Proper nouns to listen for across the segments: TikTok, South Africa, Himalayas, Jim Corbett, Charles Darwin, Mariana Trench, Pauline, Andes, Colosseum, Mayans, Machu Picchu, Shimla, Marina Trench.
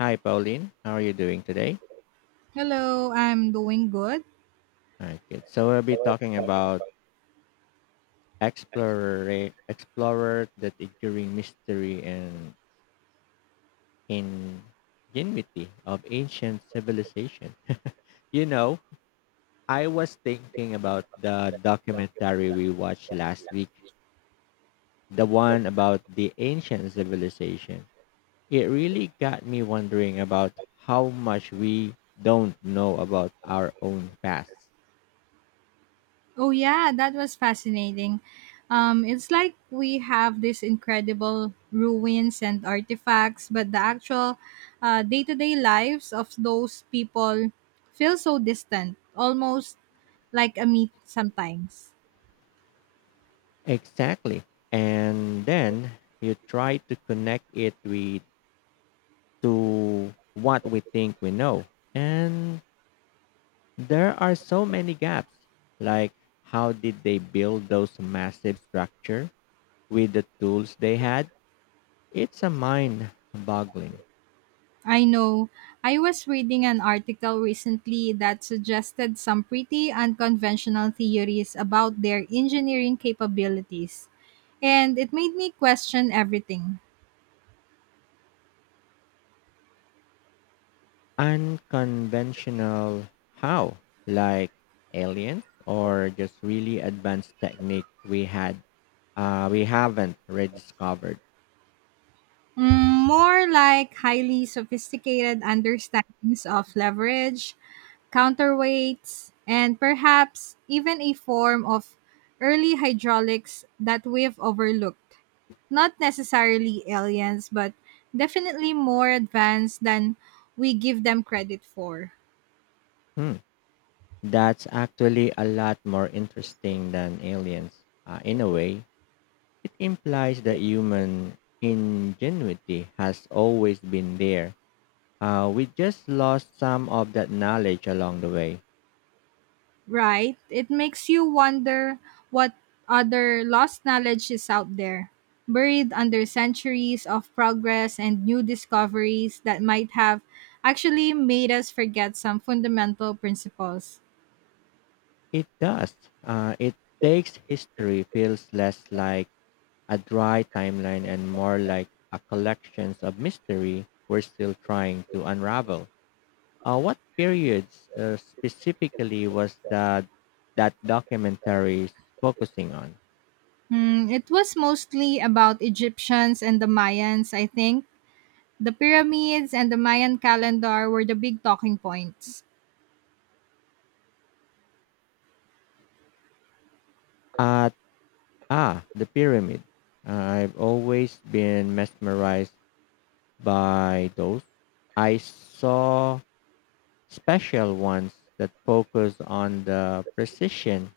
Hi, Pauline. How are you doing today? Hello, I'm doing good. All right, good. So we'll be talking about explorer that enduring mystery and ingenuity of ancient civilization. you know, I was thinking about the documentary we watched last week, the one about the ancient civilization. It really got me wondering about how much we don't know about our own past. Oh yeah, that was fascinating. It's like we have these incredible ruins and artifacts, but the actual day-to-day lives of those people feel so distant, almost like a myth sometimes. Exactly. And then you try to connect it with to what we think we know. And there are so many gaps. Like how did they build those massive structure with the tools they had? It's a mind boggling. I know. I was reading an article recently that suggested some pretty unconventional theories about their engineering capabilities, and it made me question everything. Unconventional how? Like aliens or just really advanced technique we haven't rediscovered. Mm, more like highly sophisticated understandings of leverage, counterweights, and perhaps even a form of early hydraulics that we've overlooked. Not necessarily aliens, but definitely more advanced than we give them credit for. Hmm. That's actually a lot more interesting than aliens. In a way, it implies that human ingenuity has always been there. We just lost some of that knowledge along the way. Right? It makes you wonder what other lost knowledge is out there, buried under centuries of progress and new discoveries that might have actually made us forget some fundamental principles. It does. It takes history feels less like a dry timeline and more like a collection of mystery we're still trying to unravel. What periods specifically was that documentary focusing on? Hmm, it was mostly about Egyptians and the Mayans, I think. The pyramids and the Mayan calendar were the big talking points. At the pyramid. I've always been mesmerized by those. I saw special ones that focus on the precision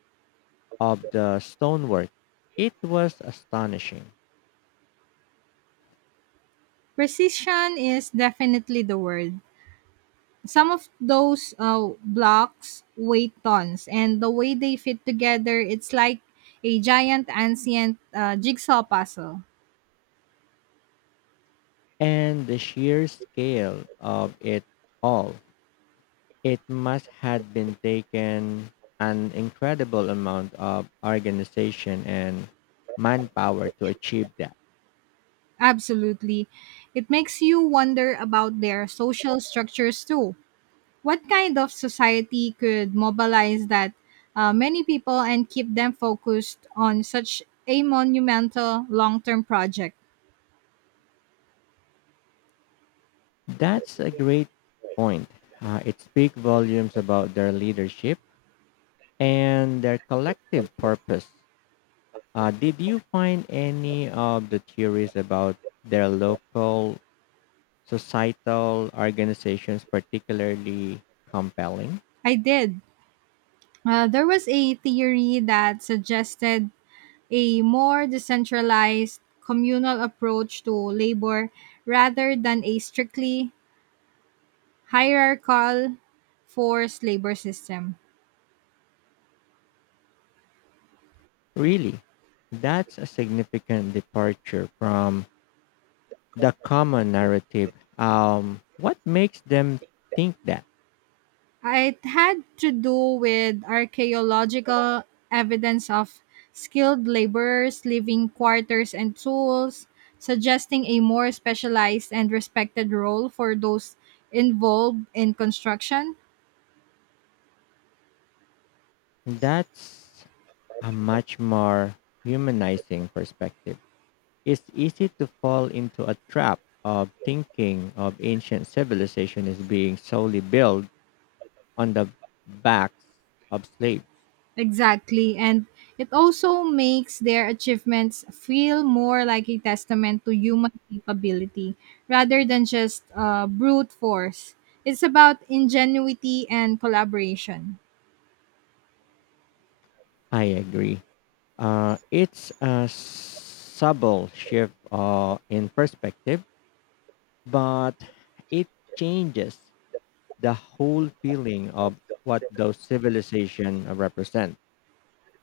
of the stonework. It was astonishing, Precision is definitely the word. Some of those blocks weigh tons, and the way they fit together, it's like a giant ancient jigsaw puzzle. and the sheer scale of it all. It must have been taken an incredible amount of organization and manpower to achieve that. Absolutely. It makes you wonder about their social structures too. What kind of society could mobilize that many people and keep them focused on such a monumental long term project? That's a great point. It speaks volumes about their leadership and their collective purpose. Did you find any of the theories about their local societal organizations particularly compelling? I did. There was a theory that suggested a more decentralized communal approach to labor rather than a strictly hierarchical forced labor system. Really, that's a significant departure from the common narrative. What makes them think that? It had to do with archaeological evidence of skilled laborers leaving quarters and tools, suggesting a more specialized and respected role for those involved in construction. That's a much more humanizing perspective. It's easy to fall into a trap of thinking of ancient civilization as being solely built on the backs of slaves. Exactly. And it also makes their achievements feel more like a testament to human capability rather than just brute force. It's about ingenuity and collaboration. I agree. It's a subtle shift in perspective, but it changes the whole feeling of what those civilizations represent.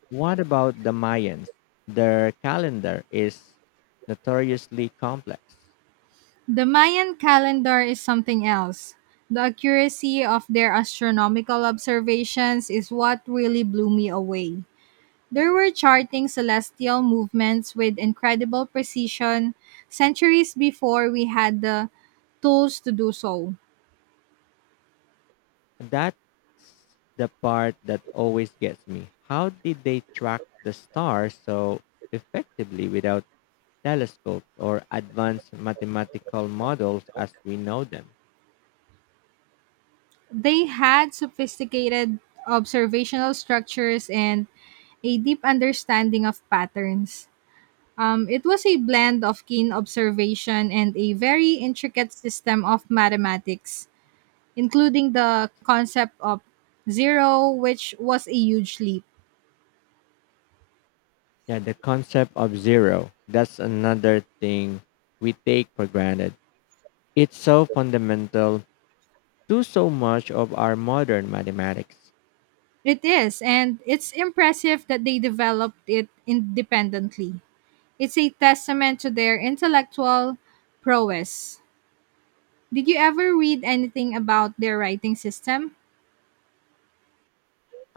What about the Mayans? Their calendar is notoriously complex. The Mayan calendar is something else. The accuracy of their astronomical observations is what really blew me away. They were charting celestial movements with incredible precision centuries before we had the tools to do so. That's the part that always gets me. How did they track the stars so effectively without telescopes or advanced mathematical models as we know them? They had sophisticated observational structures and a deep understanding of patterns. It was a blend of keen observation and a very intricate system of mathematics, including the concept of zero, which was a huge leap. Yeah, the concept of zero. That's another thing we take for granted. It's so fundamental do so much of our modern mathematics. It is, and it's impressive that they developed it independently. It's a testament to their intellectual prowess. Did you ever read anything about their writing system?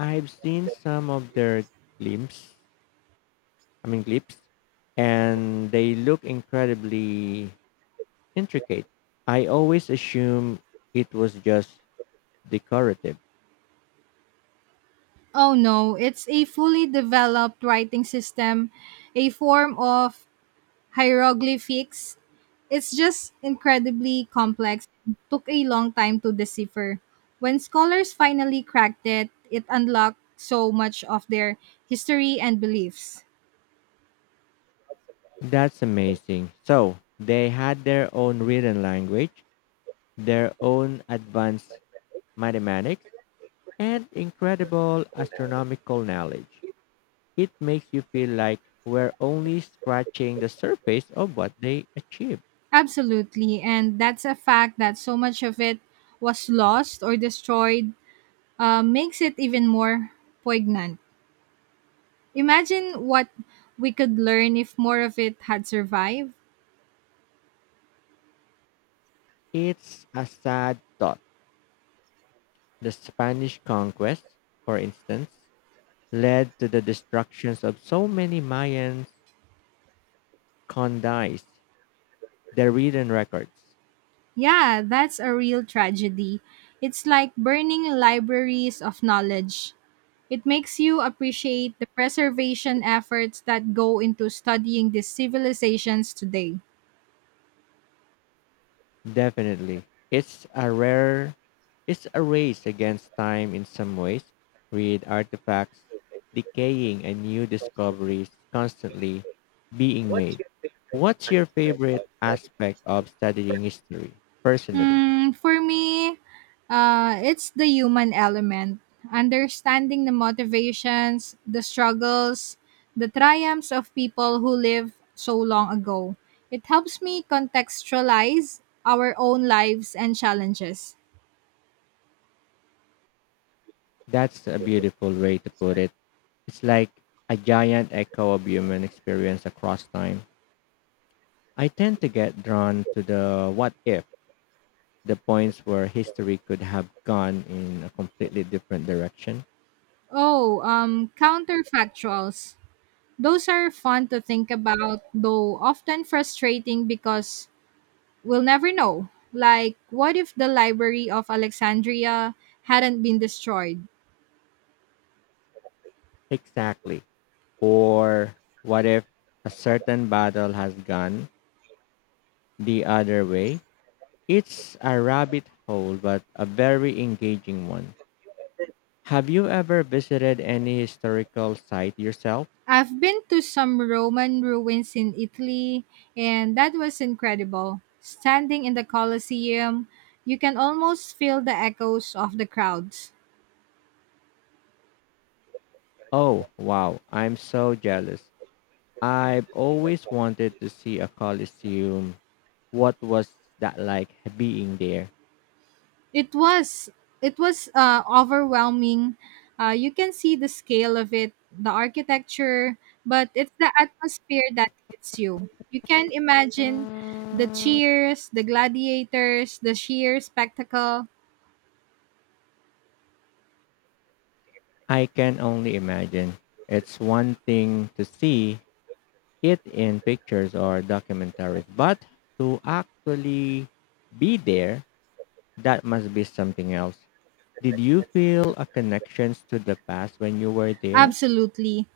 I've seen some of their glimpses, I mean clips, and they look incredibly intricate. I always assume it was just decorative. Oh no, it's a fully developed writing system, a form of hieroglyphics. It's just incredibly complex and took a long time to decipher. When scholars finally cracked it, it unlocked so much of their history and beliefs. That's amazing. So they had their own written language, their own advanced mathematics, and incredible astronomical knowledge. It makes you feel like we're only scratching the surface of what they achieved. Absolutely. And that's a fact that so much of it was lost or destroyed makes it even more poignant. Imagine what we could learn if more of it had survived. It's a sad thought. The Spanish conquest, for instance, led to the destructions of so many Mayan condais, their written records. Yeah, that's a real tragedy. It's like burning libraries of knowledge. It makes you appreciate the preservation efforts that go into studying these civilizations today. Definitely. It's a rare It's a race against time in some ways, with artifacts decaying and new discoveries constantly being made. What's your favorite aspect of studying history? Personally, Mm, for me, it's the human element. Understanding the motivations, the struggles, the triumphs of people who lived so long ago. It helps me contextualize our own lives and challenges. that's a beautiful way to put it. It's like a giant echo of human experience across time. I tend to get drawn to the what if, the points where history could have gone in a completely different direction. Oh, counterfactuals. Those are fun to think about, though often frustrating because we'll never know. Like, what if the Library of Alexandria hadn't been destroyed? Exactly. Or what if a certain battle has gone the other way? It's a rabbit hole, but a very engaging one. Have you ever visited any historical site yourself? I've been to some Roman ruins in Italy, and that was incredible. Standing in the Colosseum, you can almost feel the echoes of the crowds. Oh, wow, I'm so jealous. I've always wanted to see a Colosseum. What was that like being there? It was it was overwhelming. You can see the scale of it, the architecture, but it's the atmosphere that hits you. You can imagine the cheers, the gladiators, the sheer spectacle. I can only imagine. It's one thing to see, it in pictures or documentaries, but to actually be there, that must be something else. Did you feel a connections to the past when you were there? Absolutely.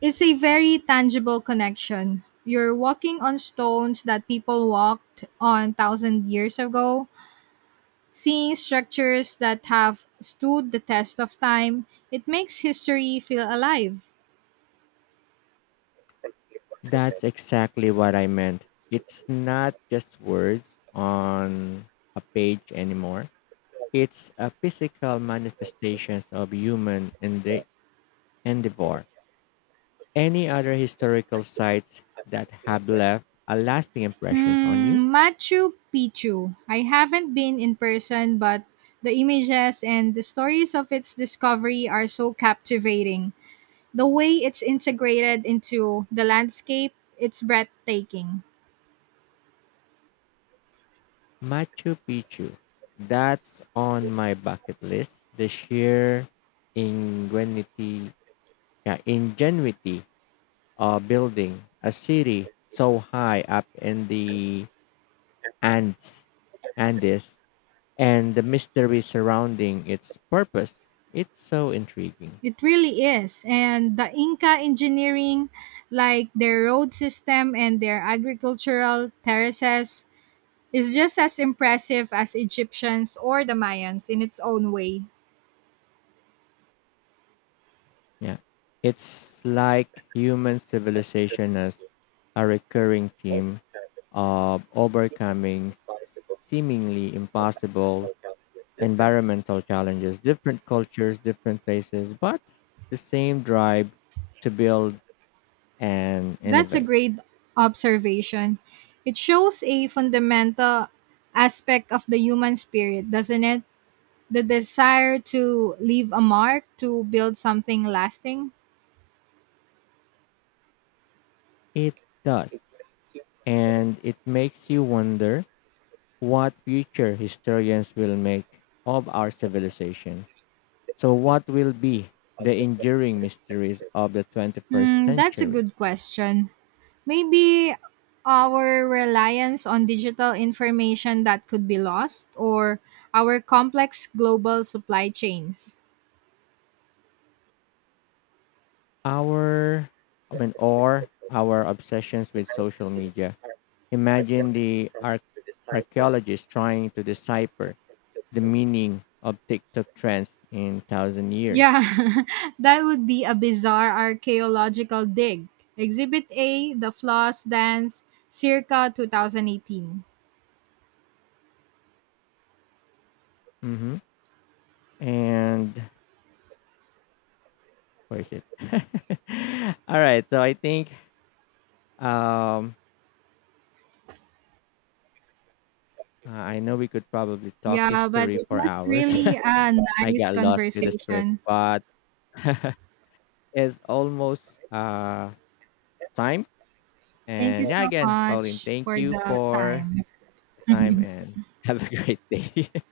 It's a very tangible connection. You're walking on stones that people walked on thousand years ago, seeing structures that have stood the test of time. It makes history feel alive. That's exactly what I meant. It's not just words on a page anymore. It's a physical manifestations of endeavor. Any other historical sites that have left a lasting impressions on you? Hmm, Machu Picchu. I haven't been in person, but the images and the stories of its discovery are so captivating. The way it's integrated into the landscape, it's breathtaking. Machu Picchu. That's on my bucket list. The sheer ingenuity, yeah, ingenuity of building a city so high up in the Andes, Andes, and the mystery surrounding its purpose. It's so intriguing. It really is. And the Inca engineering, like their road system and their agricultural terraces, is just as impressive as Egyptians or the Mayans in its own way. Yeah, it's like human civilization as a recurring theme of overcoming seemingly impossible environmental challenges, different cultures, different places, but the same drive to build and That's a innovate. great observation. It shows a fundamental aspect of the human spirit, doesn't it? The desire to leave a mark, to build something lasting. It does. And it makes you wonder what future historians will make of our civilization. So, what will be the enduring mysteries of the 21st Hmm, that's a century? good question. Maybe our reliance on digital information that could be lost or our complex global supply chains. Our, or our obsessions with social media. Imagine the archaeologists trying to decipher the meaning of TikTok trends in thousand years. Yeah, that would be a bizarre archaeological dig. Exhibit A, The Floss Dance, circa 2018. Hmm And Where is it? All right. So I think um, I know we could probably talk Yeah, but history it for was hours. really a I nice got lost with the script, conversation. but it's almost uh, time. Thank you And yeah, so again, Pauline, much thank for you the for time. time and have a great day.